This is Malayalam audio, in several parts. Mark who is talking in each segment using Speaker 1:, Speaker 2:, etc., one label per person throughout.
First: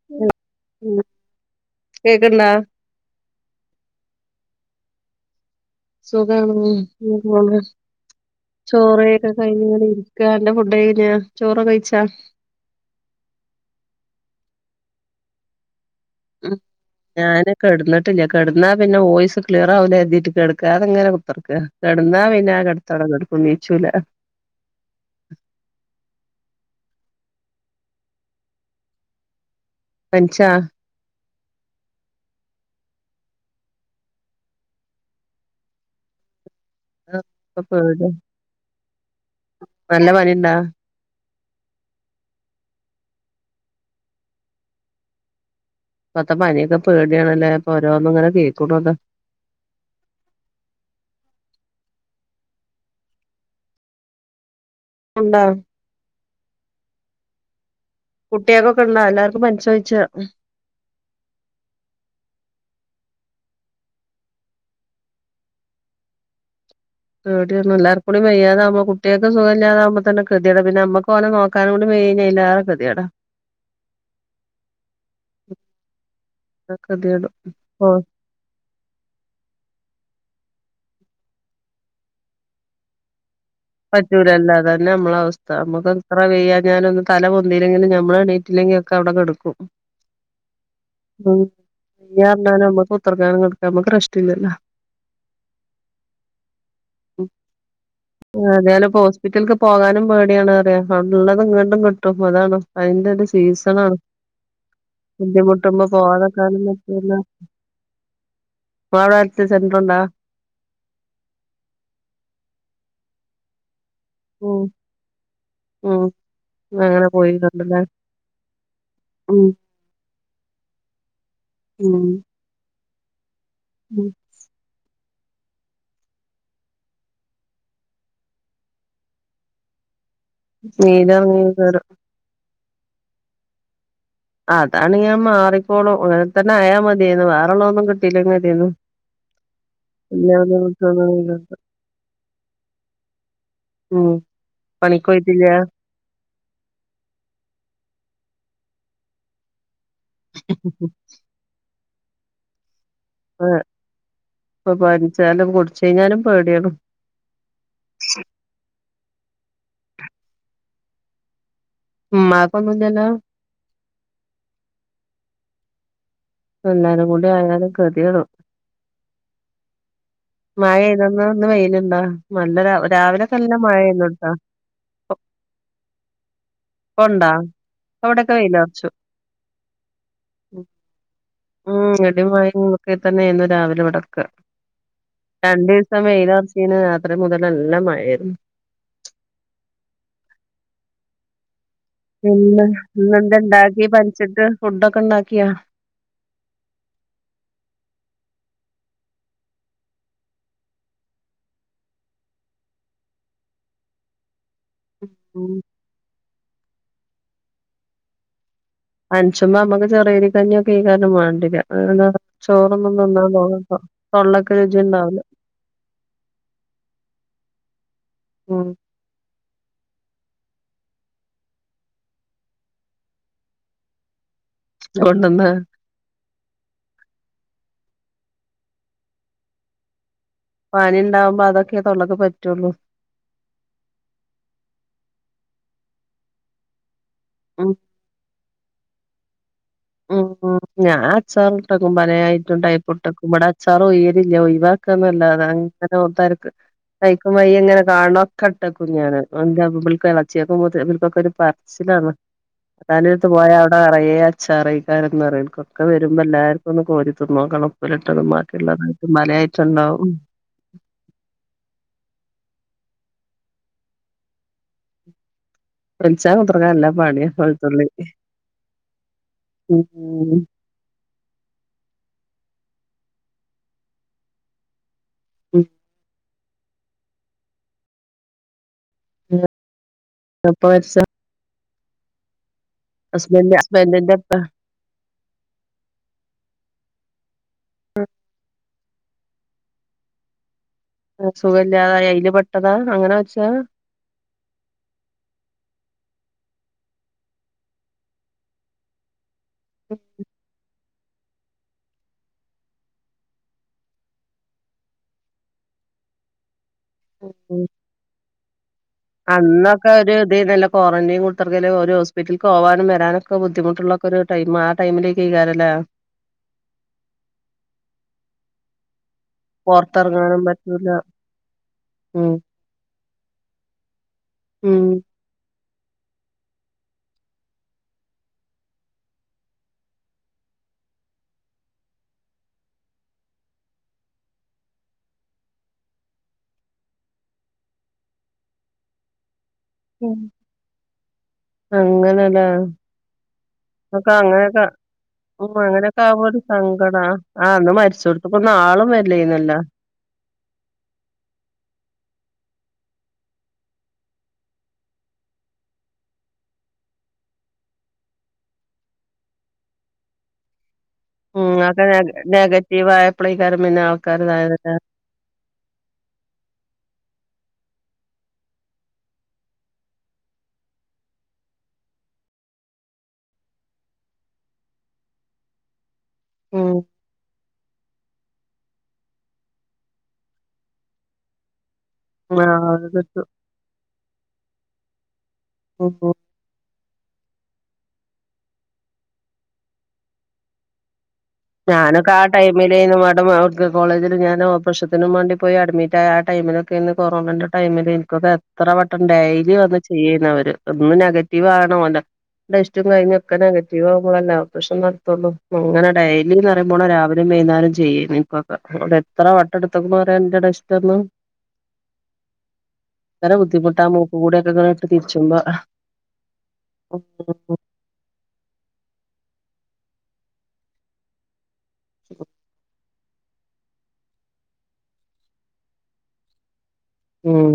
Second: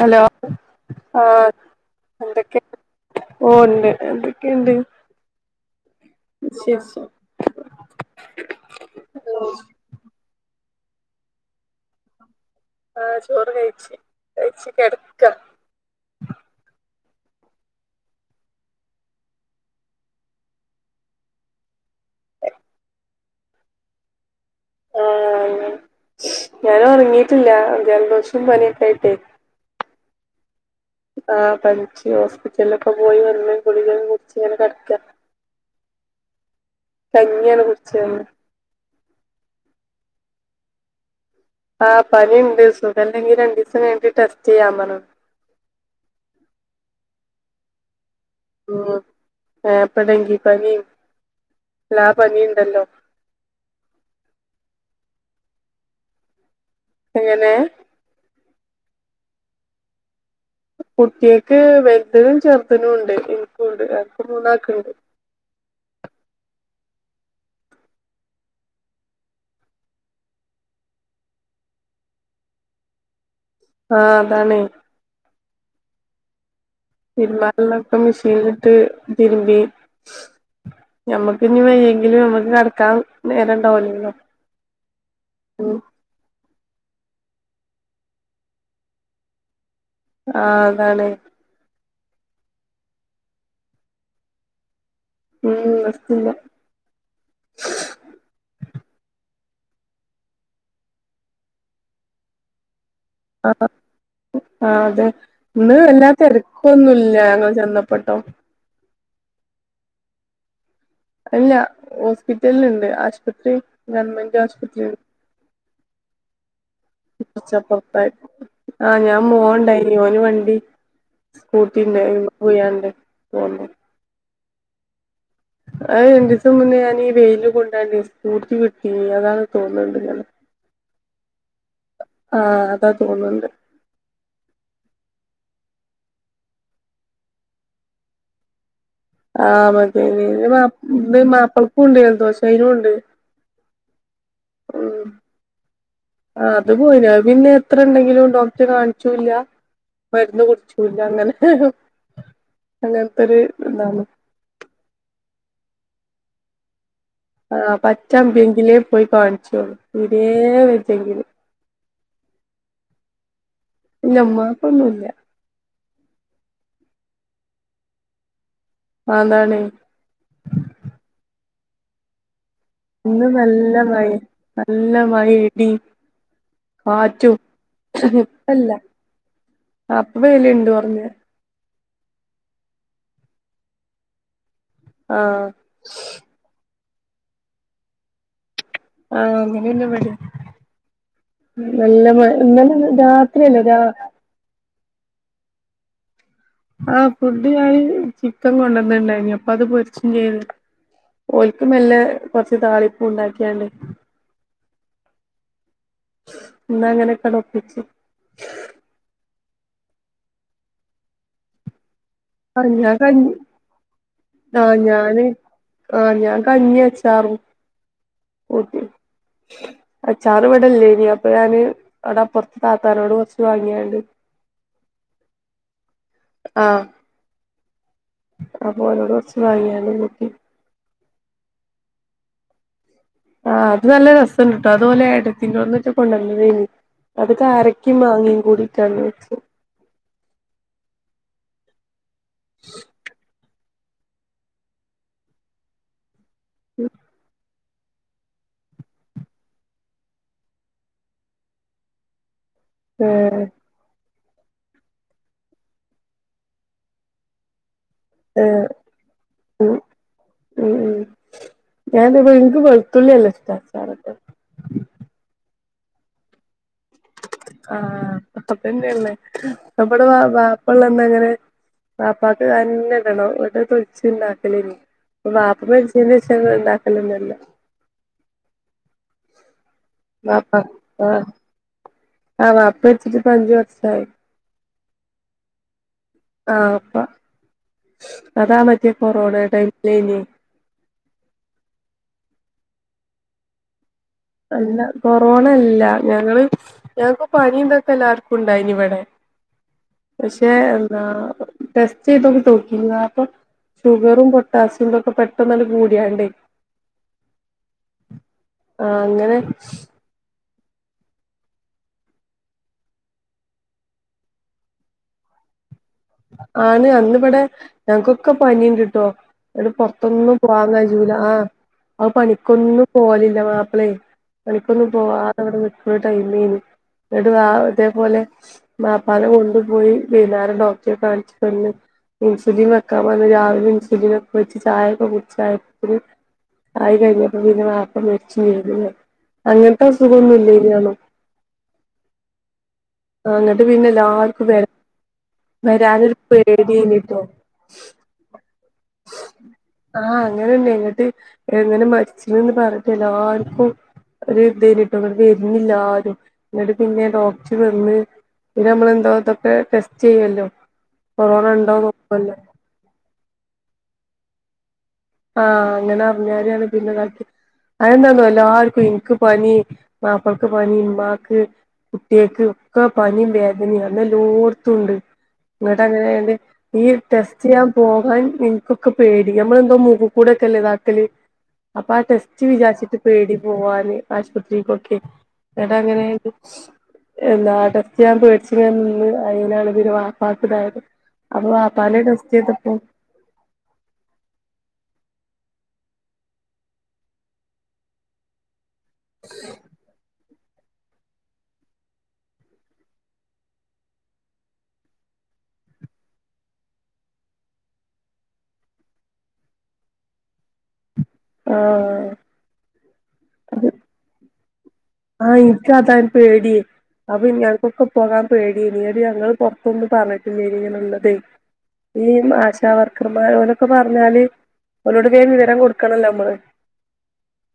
Speaker 1: ഹലോ
Speaker 2: ഉം
Speaker 1: ആഹ്
Speaker 2: കേക്ക്ണ്ടാ
Speaker 1: എന്തെക്കെ? ഓ ഇണ്ട് എന്തൊക്കെണ്ട്?
Speaker 2: സുഖാണ് അങ്ങനെപോണ് ചോറെയ്ക്കെ കഴ്‌ഞ്ഞിങ്ങനെ ഇര് ക്കാ അന്റെ ഫുഡൊക്കെ കഴ്‌ഞ്ഞ ചോറ് കഴിച്ചാ?
Speaker 1: ആഹ് ചോറ് കഴിച്ച് കഴിച്ച് കെടക്ക.
Speaker 2: ഉം ഞാൻ കെട്ന്നിട്ടില്ല കെട്ന്നാ പിന്നെ വോയിസ് ക്ലിയറാവൂല കെര്തി കെട്ക്കാതിങ്ങനെ കുത്തർക്ക. കെട്ന്നാ പിന്നെ ആ കെട്ത്തം ഔടെ കെട്ക്കും ന്നീച്ചൂല.
Speaker 1: ആഹ് ഞാന് ഒർങ്ങിട്ടില്ല ജെൽദോഷോം പനിയൊക്കൊയിട്ടേ.
Speaker 2: പൻച്ചാ
Speaker 1: ആഹ് പൻച്ച് ഹോസ്പിറ്റലിലൊക്കെ പോയി വന്ന് ഗുളികൊക്കെ കുടിച്ച് ഇങ്ങനെ കട്ക്ക.
Speaker 2: ആഹ് ഇപ്പൊ
Speaker 1: കഞ്ഞിയാണ് കുടിച്ചത്
Speaker 2: പേടിയാ
Speaker 1: ഇന്ന്
Speaker 2: ന്നല്ലെ പനിണ്ടാ?
Speaker 1: ആഹ് പനിണ്ട് സുഖല്ലെങ്കിരണ്ടിസം കഴ്‌ഞ്ഞിട്ട് ടെസ്റ്റെയ്യാൻ പർന്ണ്.
Speaker 2: ഇപ്പത്തെ പനിയൊക്കെ പേടിയണലെ ഇപ്പൊ ഓരോന്നുംങ്ങനെ കേക്കുണുഅതാ.
Speaker 1: ഏഹ്പ്പ ടെങ്കിപനിം എല്ലാ പനിഇണ്ടല്ലോ?
Speaker 2: ഉണ്ടാ
Speaker 1: എങ്ങെനെ?
Speaker 2: കുട്ടിയാക്കൊക്കെ ഇണ്ടോ എല്ലാർക്കും പനിചോയ്ച്ച?
Speaker 1: കുട്ടിയാക്ക് വെൽതിനും ചെർതിനുംണ്ട് ഇൻക്കുണ്ട് ഞങ്ങക്ക് മൂന്നാക്കുണ്ട്.
Speaker 2: പേടിയാണ് എല്ലാർക്കൂടി വയ്യാതാവുമ്പോ കുട്ടിയാക്കു സുഖല്ലാതാവുമ്പോ തെന്നെ കെദിയെട പിന്നെ അമ്മക്ക് ഓലെ നോ ക്കാനുംകൂടെ വെയ്യെങ്കി അയ്ലാറ കെദിയേട.
Speaker 1: ആഹ് അതാണ്
Speaker 2: [inaudible] ഓ
Speaker 1: തിര്മ്പാല്ലത്തൊക്കെ മിശി ലിട്ട് തിരുമ്പി ഞമ്മക്ക് ഇനി വയ്യെങ്കിലും ഞമ്മക്ക് കട്ക്കാ ന്നേരണ്ടാവുല
Speaker 2: കജ്ജൂലല്ലോ അതന്നെ ഞമ്മളെ അവസ്ഥ അമ്മക്ക് എത്ര വെയ്യാഞ്ഞാലും ഒന്ന് തല പൊന്തീലെങ്കിലും ന്നമ്മള് എണീറ്റില്ലെങ്കി ഒക്കെ അവിടെ കെട്ക്കും
Speaker 1: ആഹ് അതാണ്
Speaker 2: ഉം പിന്നെയർ ഞാ ഞമ്മക്ക് കുത്തർക്കാനും കട്ക്കാനും ഞമ്മക്ക് റസ്റ്റ്ല്ലല്ലോ
Speaker 1: ഉം റസ്റ്റ് ല്ല
Speaker 2: ഏതാലും ഇപ്പൊ ഹോസ്പിറ്റല്ക്ക് പോകാനും പേടിയാണ് അറിയ ഔട്ന്ന്ള്ളത് ഇങ്ങട്ടുംകിട്ടും അതാണ് അയിന്റെ ര് സീസണാണ്
Speaker 1: ആഹ് അതെ ഇന്ന്
Speaker 2: ബുദ്ധിമുട്ടുമ്പോ
Speaker 1: വല്ലാതെ
Speaker 2: പോവാതെക്കാനും പറ്റൂല്ല
Speaker 1: തെരക്കൊന്നുല്ല ഞങ്ങൾ ചെന്നപ്പം ട്ടോ
Speaker 2: ഇങ്ങളെ അവിടെ ഹെൽത്ത് സെന്റർ ണ്ടോ
Speaker 1: ഇല്ല ഹോസ്പിറ്റല് ഇണ്ട് ആശുപത്രി ഗവൺമെന്റ്
Speaker 2: ഹു
Speaker 1: ആശുപത്രി
Speaker 2: ഉം അങ്ങനെ
Speaker 1: [unintelligible]
Speaker 2: പോയി കണ്ടല്ലേ
Speaker 1: ആഹ് ഞാൻ
Speaker 2: ഉം
Speaker 1: മോൻ ണ്ടായിനി ഓന് വണ്ടി സ്കൂട്ടി ണ്ട് അയ്മ പോയാണ്ട് പൊന്നതാ
Speaker 2: ഉം
Speaker 1: അഹ് രണ്ടീസം മുന്നേ ഞാനീ വെയില് കൊണ്ടാണ്ട് സ്കൂട്ടി വിട്ടീനി അതാണ് തോന്ന്ണ്ട് ഞാന്
Speaker 2: നീരർങ്ങീക്കാരം
Speaker 1: ആഹ് അതാ തോന്ന്ണ്ട്.
Speaker 2: അതാണേ അഹ് മാറിക്കോളും അങ്ങനെ തന്നെ അയാ മതീന്നു വേറെള്ളഒന്നും കിട്ടിലെങ്കി മതിയേന്നു.
Speaker 1: ആഹ് മതീന്നു
Speaker 2: പിന്നെ
Speaker 1: ഇന്റെ മാ ഇട്ട് മാപ്പൾക്കും ഇണ്ട് ജലദോഷം അയ്നുണ്ട്
Speaker 2: ഉം പണിക്കൊയ്ട്ടില്ല
Speaker 1: ആ അത് പോയിണ് അത് പിന്നെ എത്ര ഉണ്ടെങ്കിലും ഡോക്ടറേ കാണിച്ചൂല്ല മരുന്ന് കുടിചൂല്ല അങ്ങനെ അങ്ങൻ ത്തെ ഒര്
Speaker 2: ആഹ് ഇപ്പൊ
Speaker 1: ഇതാണ്
Speaker 2: ഇപ്പൊ പനിച്ചാലും കുടിച്ച് കഴിഞ്ഞാലും പേടിയാണ്
Speaker 1: ആഹ് പറ്റ അമ്പിയെങ്കിലേ പോയി കാണിച്ച് ഒള്ളൂ തീരെ വെജ്ജെങ്കില്
Speaker 2: ഉമ്മാക്ക് ഒന്നുല്ലല്ലോ
Speaker 1: ഇല്ല ഉമ്മാക്ക് ഒന്നൂല്ല
Speaker 2: എല്ലാരും കൂടി ആയാലും കെതിയടും
Speaker 1: അതാണെ
Speaker 2: മഴ പെയ്തോ ഇന്ന് ഇന്ന് വെയില്ണ്ടോ നല്ലൊരു അവ
Speaker 1: ഇന്ന് നല്ല മഴെ നല്ല മഴ ഇടി
Speaker 2: ഇപ്പൊണ്ടാ
Speaker 1: കാറ്റും
Speaker 2: ഇപ്പവിടൊക്കെ
Speaker 1: ഇപ്പല്ല
Speaker 2: വെയിലറച്ചു
Speaker 1: ആ ഇപ്പ വെയില്ണ്ട് കുറഞ്ഞെ
Speaker 2: ഉം ഇടിമഴ ഒക്കെ തന്നെ ഇന്ന്‌ രാവിലെ ഇവിടെക്കെ
Speaker 1: ആഹ്
Speaker 2: രണ്ടീസം വെയിലർച്ചേന് രാത്രി മുതല് നല്ല മഴേ ര്ന്നു
Speaker 1: ആഹ് അങ്ങനെ ന്നെ ഇവടിം നല്ല മയ ഇന്നലെ രാത്രിയല്ലേ രാ
Speaker 2: ഉച്ചക്ക് ഫുഡോക്കെ ഉണ്ടാക്കിയോ
Speaker 1: ആഹ് ഫുഡ് ഞാന് ചിക്കൻ കൊണ്ടന്ന ണ്ടായിനി അപ്പൊ അത് പൊരിച്ചും ചെയ്ത് ഓല്ക്ക് മെല്ലേ കൊറച്ച് താളിപ്പ് ഉണ്ടാക്കിയാണ്ട്
Speaker 2: ഉം
Speaker 1: ഇന്ന് അങ്ങനെക്കെ ണ്ട് ഒപ്പിച്ച്
Speaker 2: പൻച്ചുബം നമ്മക്ക് ചെറിയ അരികഞ്ഞിയൊക്കെക്കാരം മാണ്ടിയ രാ [unintelligible]
Speaker 1: ആഹ്
Speaker 2: ചോറൊന്നും
Speaker 1: ഞാൻ
Speaker 2: തിന്നാ
Speaker 1: കഞ്ഞി
Speaker 2: തോന്ന്പ്പം തൊള്ളക്ക്‌ രുചി
Speaker 1: ആഹ്
Speaker 2: ഉണ്ടാവില്ല
Speaker 1: ഞാന് ആഹ് ഞാൻ കഞ്ഞി അച്ചാറും
Speaker 2: ഉം
Speaker 1: കൂട്ടി അച്ചാറ് ഇവിടെ ല്ലേനി അപ്പൊ ഞാന് അവിടെ അപ്പുറത്ത് താത്താനോട് കുറച്ച് വാങ്ങിയാണ്ട് [unintelligible]
Speaker 2: കൊണ്ടന്ന്
Speaker 1: ആഹ് അപ്പൊ ഓലോട് കുറച്ചു വാങ്ങിക്കാണ്ട് നോക്കി
Speaker 2: പനി ഉണ്ടാവുമ്പോ അതൊക്കെ തൊള്ളക്ക്‌ പറ്റുള്ളൂ
Speaker 1: ആഹ് അത് നല്ല രസണ്ട് ട്ടോ അത് ഓല് ഏടത്തിന്റെ ഓട്ന്ന് കൊറച്ച്കൊണ്ടുവന്നേ തേയ്നി അത്
Speaker 2: ഉം
Speaker 1: കാരക്ക മാങ്ങയും കൂടിട്ടാണ് വെച്ചത്
Speaker 2: ഉം ഞാൻ അച്ചാറ്ട്ടക്കും പലേ ഐറ്റം [unintelligible] ഫുഡ് ഒക്കെ ബാടെ അച്ചാർ ഒഴിയലില്ല ഒഴിവാക്കാന്നല്ലാതെ അങ്ങനെ കൈക്കും വൈ ഇങ്ങനെ കാണ ഒക്കെ ഇട്ടക്കും ഞാൻ എളേച്ചിആൾക്കും മൂത്തച്ചി ഇബല് കൊക്കെ ഒരു പറച്ചിലാണ് ഇത്താന്റെഅടുത്ത്
Speaker 1: ഏഹ്
Speaker 2: പോയാ അവിടെ നിറയെ അ അച്ചാറേക്കാരന്ന് ഓല് ക്കൊക്കെ വരുമ്പോ എല്ലാവർക്കൊന്ന് കോരി തിന്നോക്കണം ഉപ്പിലിട്ടത്
Speaker 1: ഏഹ്
Speaker 2: മധുരള്ളത് പലേ ഐറ്റം
Speaker 1: ഉം
Speaker 2: ഉണ്ടാകും
Speaker 1: ഉം ഉം ഞാൻ ഇതേപോലെ ന്ക്ക് വെളുത്തുള്ളില്ലാം ഇഷ്ട അച്ചാർ
Speaker 2: ഫ്രിച്ചാ കുതുറങ്ങാനല്ല [unintelligible]
Speaker 1: ആഹ് അതൊക്കെതന്നെയല്ലേ നമ്മടെ വാ
Speaker 2: ഉം
Speaker 1: വാപ്പള്ളന്നങ്ങനെ വാപ്പാക്ക് അതന്നെ ഇടണം ന്നിട്ട് അത് തൊലിച്ചുണ്ടാക്കലേന് പ്പ ബാപ്പ
Speaker 2: ഉം
Speaker 1: മരിച്ചീന്റെ ശേഷം ഞങ്ങള് ഉണ്ടാക്കലെന്നല്ല വാപ്പ
Speaker 2: എപ്പ വലിച്ചാ
Speaker 1: ആഹ് ആഹ വാപ്പ മരിച്ചിട്ട് ഇപ്പ അഞ്ച്
Speaker 2: ഹസ്ബൻഡ് ഹസ്ബൻഡ്
Speaker 1: വർഷായി
Speaker 2: ന്റെ ഇപ്പ
Speaker 1: ആഹ് പ്പ അതാ മറ്റേ കൊറോണ ടൈമിലെന്
Speaker 2: സുഖല്ലാതായി അയില് പെട്ടതാ അങ്ങനെ മരിച്ചതാ
Speaker 1: അല്ല കൊറോണ അല്ല ഞങ്ങള് ഞങ്ങക്ക് പണി തൊക്കെ എല്ലാർക്കും ഉണ്ടായിനി ഇവിടെ
Speaker 2: [unintelligible]
Speaker 1: പക്ഷെ എന്താ ടെസ്റ്റ് ചെയ്തോക്കിന് വാപ്പ ഷുഗറും പൊട്ടാസിയും ഇതൊക്കെ പെട്ടന് കൂടിയാണ്ടേ
Speaker 2: ഉം
Speaker 1: ആ അങ്ങനെ
Speaker 2: അന്നൊക്കെ ഒരു ഇതേ യുന്നല്ലാ ക്വാറന്റൈൻ കൊടുത്തിറക്കങ്കല് ഒരു ഹോസ്പിറ്റലിൽ പോകാനും വരാനൊക്കെ ബുദ്ധിമുട്ടുള്ളൊ ഒരു ടൈ ആടമിലേക്ക്കാരംല്ലേ.
Speaker 1: ആണ് അന്ന് ഇവിടെ ഞങ്ങക്കൊക്കെ പനിണ്ടിട്ടോ. എടെ പുറത്തൊന്നും
Speaker 2: പൊറത്തെറങ്ങാനും
Speaker 1: പോവാന്ന്
Speaker 2: പറ്റൂല
Speaker 1: കഴ്ചൂല ആ അവ
Speaker 2: ഉം
Speaker 1: പണിക്കൊന്നും. പോലില്ല മാപ്പിളെ പണിക്കൊന്നും
Speaker 2: ഉം
Speaker 1: പോകതൊ വിടെ ആ ടെയ് മേനി ന്നിട്ട് ഇതേപോലെ വാപ്പാനെ കൊണ്ടുപോയി വൈനാരം ഡോക്ടറെ കാണിച്ച് കൊടുന്. ഇൻസുലിൻ വക്കാൻ പറഞ്ഞു രവിലൊ ഇൻസുലിൻ വച്ച്. ചായക്ക കുടിച് ആയപോതിന്. ആയി കഴിഞ്ഞപ്പോ പിന്നെ വപ്പ മരിച്ചു ചൊയ്ത്. അങ്ങന ഇ അ സുഖന്നുംമ ഇല്ല ഇല്ലയോ
Speaker 2: അങ്ങനെല്ലേ
Speaker 1: അങ്ങിട്ട് പിന്നെ ആർക്കും വേ
Speaker 2: ഉ അങ്ങനെയൊക്കെ ആ്പോ ഒരു സങ്കട ആ അന്ന് മരിച്ചോട് ക്കെന്നും ആളും വരില്ലായിരുന്നല്ലോ.
Speaker 1: ആഹ അങ്ങനെണ്ട് എങ്ങിട്ട് എങ്ങനെ മരിച്ചന്ന് പറഞ്ഞിട്ട് എല്ലാർക്കും. ഒരു ഇത് ആയിരുന്നുട്ടോ ഇവിടെക്ക് വരണില്ല ആരും എന്നിട്ട് പിന്നെ ഡോക്ടർ വന്ന്. ഇന്ന നമ്മൾ എന്താ ഇതൊക്കെ ടെസ്റ്റ് ചെയ്യല്ലോ കൊറോണ ഉണ്ടോന് നോക്കല്ലോ.
Speaker 2: നഗററിവ് വായപ്ളക്കാരും പിന്നെ ആൾക്കാർതായതല്ലോ
Speaker 1: ആഹ അങ്ങനെ അറിഞ്ഞരയാണ് പിന്നെ ക അതന്താന്നോ എല്ലാർക്കും ഇനിക്ക് പനി മാപ്പൾക്ക് പനി ഉമാക്ക്. കുട്ടികക്ക് ഒക്കെ പനിയും വേദന അന്ന് എല്ലോടുത്തുണ്ട്. എന്നോട്ട് അങ്ങനെണ്ട്
Speaker 2: ഉം
Speaker 1: ഈ ടെസ്റ്റ് ചെയ്യാൻ പോകാൻ നിങ്ങക്കൊക്കെ പേടി നമ്മളെന്തോ മൂക്കിക്കുടൊക്കെ അല്ലേ ഇതാക്കല് അപ്പൊ ആ ടെസ്റ്റ്
Speaker 2: ആഹ് അത്
Speaker 1: വിചാരിച്ചിട്ട്
Speaker 2: കിട്ടും
Speaker 1: പേടി പോവാന് ആശുപത്രിക്കൊക്കെ. ടാ
Speaker 2: ഉം
Speaker 1: അങ്ങനേരിക്കും എന്താ ടെസ്റ്റ് ഞാൻ പേടിച്ച്യാ നിന്ന് അയ്ലാണ് വാപ്പാക്ക് ഇതായത് അപ്പൊ വാപ്പാനെ
Speaker 2: ഞാനൊക്കെ ആ
Speaker 1: ടെസ്റ്റ് ചെയ്തപ്പോ
Speaker 2: ടൈമിലന്ന് മ [unintelligible] കോളേജിൽ ഞാൻ ഓപ്പറേഷത്തിനും വേണ്ടി പോയി അഡ്മിറ്റായ ആ ടൈമിലൊക്കെ ഇന്ന് കൊറോണേന്റെ ടൈമിൽ എനിക്കൊക്കെ എത്ര വട്ടം ഡെയിലി വന്ന് ചെയ്യുന്നവര് ഒന്ന് നെഗറ്റീവ് ആണ് പോലെ ടെസ്റ്റും കഴിഞ്ഞുംക്കെ നെഗറ്റീവ് ആവുമ്പോഴല്ലേ ഓപ്പറേഷൻ നടത്തുള്ളു അങ്ങനെ ഡയ ഇല്ലന്ന് പറയുമ്പോള രാവിലേം വൈന്നേരം ചെയ്യേന് എനിക്കൊക്കെ അവിടെ എത്ര വട്ട എടുത്തക്കന്ന് പറയാൻ ഇന്റ ടെസ്റ്റ് അന്ന്
Speaker 1: ആഹ്
Speaker 2: ഭയങ്കര ബുദ്ധിമുട്ടാണ് മുക്കിക്കൂടികെ അങ്ങനെ
Speaker 1: ആഹ് ഇൻക് അതാൻ പേടി അപ്പ എനക്കൊക്ക പോകാൻ പേടിയാണ് ഈടെ ഞങ്ങള് പുറത്തൊന്ന് പറഞ്ഞിട്ടില്ല ഇങ്ങനുള്ളതെ. ഈ ആശാവർക്കർമാർ ഓലോടൊക്കെ പറഞ്ഞാല് അവരോട് വിവരം കൊടുക്കണല്ലോ നമ്മള്.
Speaker 2: ഉം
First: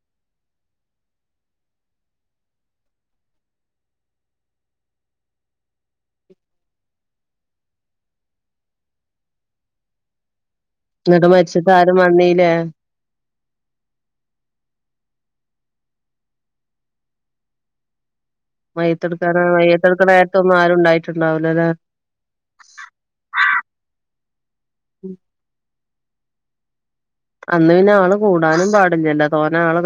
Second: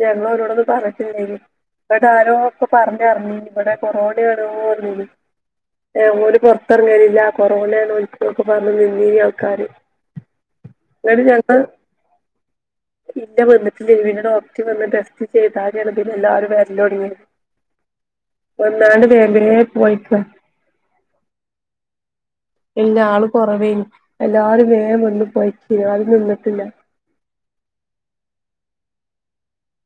Speaker 1: ഞങ്ങള് അവരോട്ന്നും പറഞ്ഞിട്ടില്ലായിരുന്നു. ഇവിടെ ആരോ ഒക്കെ പറഞ്ഞ് അറിഞ്ഞി ഇവിടെ കൊറോണ ഓല് പുറത്തിറങ്ങാനില്ല കൊറോണാന്ന് ഓൽക്ക് പറഞ്ഞു നിന്നീന് ആൾക്കാര്. ഇന്നട്ട്
Speaker 2: എന്നിട്ട്
Speaker 1: ഞങ്ങള്
Speaker 2: മരിച്ചിട്ട് ആരും വന്നീലേ
Speaker 1: ഇല്ല വിന്നീട്ടില്ല പിന്നെ ഡോക്ടറ് വന്ന് ടെസ്റ്റ് ചെയ്തരെ എല്ലാരും വ ല്ലൊടങ്ങിയത്
Speaker 2: മയ്യത്തെ എടുക്കാന
Speaker 1: വേം
Speaker 2: മയ്യത്തെ എടുക്കണ
Speaker 1: പോയിക്ക
Speaker 2: നേരത്തൊന്നും ആരുണ്ടായിട്ടുണ്ടാവില്ലോ അല്ലെ
Speaker 1: ഇല്ലാ ആള് കൊറവേനു എല്ലാരും വേഗം വന്നും പോയ്ക്ക ആരും നിന്നിട്ടില്ല.
Speaker 2: അന്ന് പിന്നെ ആള് കൂടാനും പാടില്ലല്ല തോനെ ആള്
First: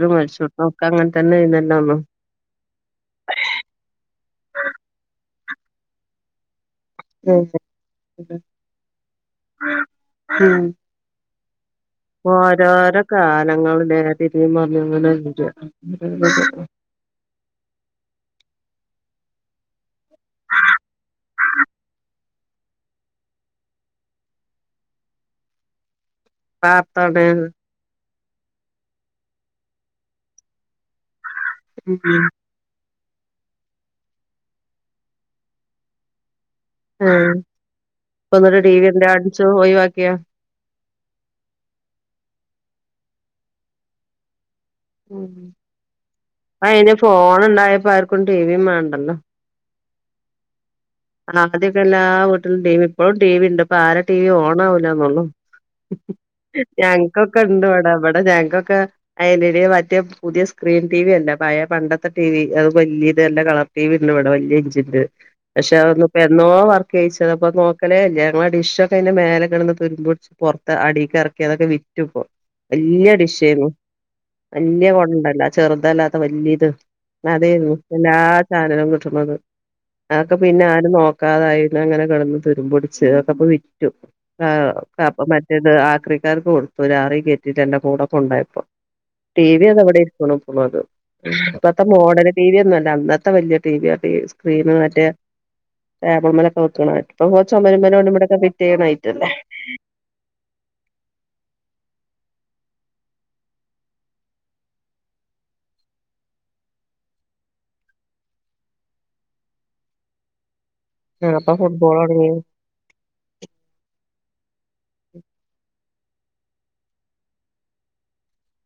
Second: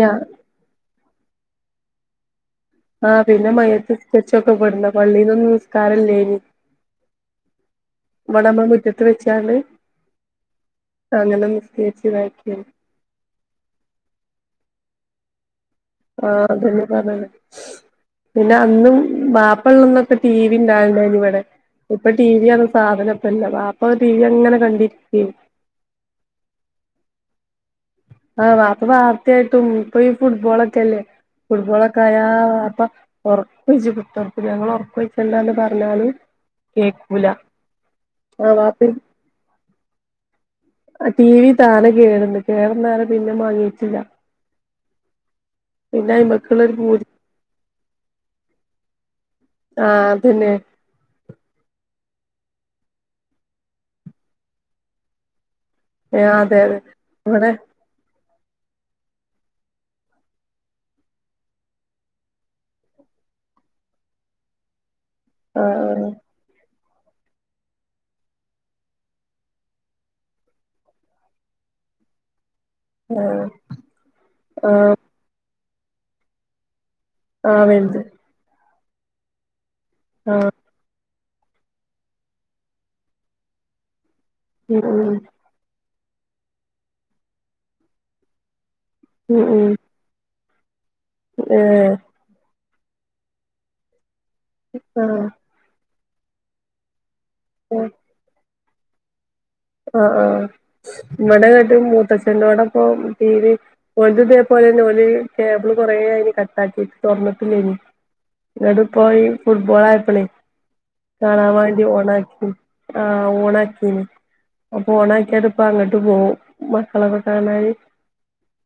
Speaker 1: ഞാ
Speaker 2: വിളിച്ച് നക്ക് അങ്ങനെ തന്നെ ഇരുന്നല്ലോന്ന്
Speaker 1: ആഹ് പിന്നെ മയ്യത്ത് നിസ്കരിച്ചതൊക്കെ ഇവടുന്ന പള്ളിന്നൊന്നും നിസ്കാരല്ലേന്. ഇവടെ നമളെ മുറ്റത്ത് വെച്ചാണ്
Speaker 2: ഉം
Speaker 1: അങ്ങനെ നിസ്കരിച്ച് ഇതാക്കിയേനി
Speaker 2: ഓരോരോ കാലങ്ങള് തിരിഞ്ഞും മറിഞ്ഞും ഇഞ്ഞങ്ങനെ
Speaker 1: ആഹ് അതന്നെ പറഞ്ഞെത് പിന്നെ അന്നും മാപ്പള്ളന്നൊക്കെ ടി വി ഇണ്ടായിനി ഇവിടെ ഇപ്പൊ ടി വിയാണ് സാധനം ഇപ്പ ഇല്ല അപ്പൊ ടി വി അങ്ങനെ കണ്ടിരിക്കും
Speaker 2: [unintelligible]
Speaker 1: ആഹ് വാപ്പ വാർത്തിയായിട്ടും ഇപ്പൊ ഫുട്ബോളൊക്കെല്ലേ ഫുട്ബോളൊക്കെ ആയാ അപ്പം ഒറക്കെ വച്ച് [unintelligible] ഞങ്ങൾ ഒറെക്കെ വെക്കണ്ടന്ന് പറഞ്ഞാല്
Speaker 2: ആഹ് ഇപ്പോ
Speaker 1: ആഹ്
Speaker 2: ഒന്നുടെ ടി വി
Speaker 1: വാപ്പി
Speaker 2: എല്ലാം അടിച്ചോ ഒയ്വാക്കിയോ
Speaker 1: ടി വി താനെ കേടുണ്ട് കേടുണ്ടെയെ പിന്നെ മാങ്ങിയിട്ടില്ല
Speaker 2: ഉം ഇപ്പ
Speaker 1: അയ്മക്കുള്ളൊരു
Speaker 2: അയിന്
Speaker 1: പൂതി
Speaker 2: ഫോൺ ഇണ്ടായപ്പോ ആർക്കും ടിവിം വേണ്ടല്ലോ
Speaker 1: ആഹ് അതന്നെ
Speaker 2: ആദ്യൊക്കെ എല്ലാ വീട്ടിലും ടി വി ഇപ്പോഴും ടി വി ഇണ്ട് ഇപ്പൊ ആർടേം ടി വി ഓൺ ആവില്ലന്നുള്ളു
Speaker 1: ഏഹ് അതെ അതെ
Speaker 2: ഞങ്ങക്കൊക്കെ
Speaker 1: ഇവിടെ
Speaker 2: ഇണ്ട് അവിടെ അവിടെ ഞങ്ങക്കൊക്കെ എൽ ഇഡി മാറ്റേ പുതിയ സ്ക്രീൻ ടി വി അല്ലേ പഴയ പണ്ടത്തെ ടി വി അത് വലിയ ഇതെല്ലാം കളർ ടി വിണ്ട് ഇവിടെ വല്ല്യ ഇഞ്ചിന്റെ പക്ഷെ
Speaker 1: ആഹ്
Speaker 2: അതൊന്നുപ്പാ എ എന്നോ വർക്ക് ചെയ്യിച്ചതാ അപ്പോ നോക്കലേല്ല ഞങ്ങടെ ഡിഷ് ഒക്കെ അയിന്റെ മേലെകിടന്ന് തുരുമ്പ് പിടിച്ച് പുറത്ത് അടികെറക്കി അതൊക്കെ വിറ്റു ഇപ്പോ വല്യ ഡിഷ്
Speaker 1: ആഹ്
Speaker 2: ആയിനു വല്യ
Speaker 1: ആഹ്
Speaker 2: കൊണ്ട്ണ്ടാല്ലോ ചെറുതല്ലാതെ വല്യത്
Speaker 1: ആഹ്
Speaker 2: അതെരുന്നു
Speaker 1: വലുത്
Speaker 2: എല്ലാ ചാനലും കിട്ടുന്നത് അതോക്കെ
Speaker 1: ആഹ്
Speaker 2: പിന്നെ ആരും നോക്കാതായിന്ന് അങ്ങനെ കിടന്ന് തുരുമ്പുടിച്ച് അതൊക്കെപോ വിറ്റു ആഹ്
Speaker 1: ഉം ഉം
Speaker 2: അപ്പ മറ്റേത് ആക്രിക്കാർക്ക് കൊടുത്തു ലാറി കയറ്റിട്ട് എല്ല കൂടോക്കെ കൊണ്ടോയിപ്പോ
Speaker 1: ഉം
Speaker 2: ടി വി
Speaker 1: ഉം
Speaker 2: അതെ ഇവിടെ ഇരികുണു മിപ്പോ അത് ഇപ്പത്തെ
Speaker 1: ഏഹ്
Speaker 2: മോഡല് ടി വി ഒന്നും അല്ല അന്നത്തെ വലിയ ടി വിയ സ്ക്രീന് മറ്റേ
Speaker 1: ആഹ്
Speaker 2: ടേബിൾ മേലൊക്കെ വെക്കണേ ഇപ്പൊ ചുമരുമേൽ അവിടെ ഇവിടെ ഒക്കെ ഫിറ്റ് ചെയണ ഐറ്റം അല്ലേ
Speaker 1: ആഹ് ആഹ് ഇവിടെ ഒരു മൂത്താച്ഛന്റെയുടെ ഇപ്പോ ടി വി ഓന് ഇതേ പോലെന്നെ ഓന് കേബിള് കുറെ അയിന് കട്ടാക്കിട്ട് ഓണക്കിട്ടില്ലേന് ഇവുടിപ്പോ ഫുട്ബോൾ ആയപ്ലെ
Speaker 2: ആ അപ്പൊ
Speaker 1: കാണാന് വേണ്ടി
Speaker 2: ഫുട്ബോൾ തുടങ്ങി
Speaker 1: ഓണാക്കി ആഹ് ഓണാക്കീനി അപ്പോ ഓണക്കിത് ഇപ്പ അങ്ങോട്ട് പോവും മക്കളൊക്കെ കാണാല്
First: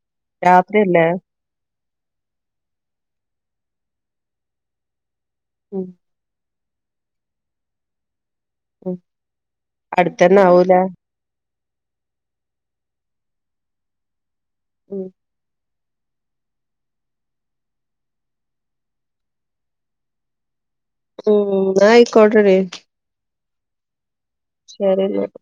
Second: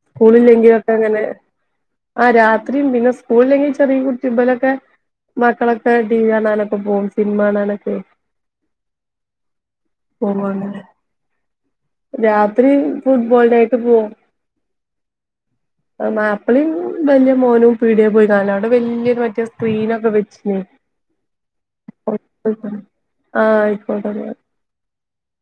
Speaker 1: സ്കൂളില്ലെങ്കിയൊക്കെ
Speaker 2: രാത്രിയല്ലേ
Speaker 1: അങ്ങനെ ആഹ് രാത്രിയും പിന്നെ സ്കൂളിലെങ്കിൽ ചെറിയ കുട്ടികളൊക്കെ
Speaker 2: ഉം
Speaker 1: മക്കളൊക്കെ ടി വി കാണാനൊക്കെ പോകും സിനിമ കാണാനൊക്കെ
Speaker 2: ഉമ് അടുത്തന്നെ
Speaker 1: പോവും
Speaker 2: ആവൂലെ
Speaker 1: അങ്ങനെ രാത്രി ഫുട്ബോളിന്റെ ആയിട്ട് പോവുമ്
Speaker 2: മ്
Speaker 1: [unintelligible] മാപ്പിളേം വലിയ മോനും പീടിയ പോയി കാണല അവിടെ വല്യ മറ്റേ സ്ക്രീനൊക്കെ വെച്ചിന്
Speaker 2: ഉം എന്നാ ആയിക്കോട്ടെടി
Speaker 1: [inaudible] ആഹ് ആയിക്കോട്ടെ എന്നാ
Speaker 2: ശെരിയന്നാല്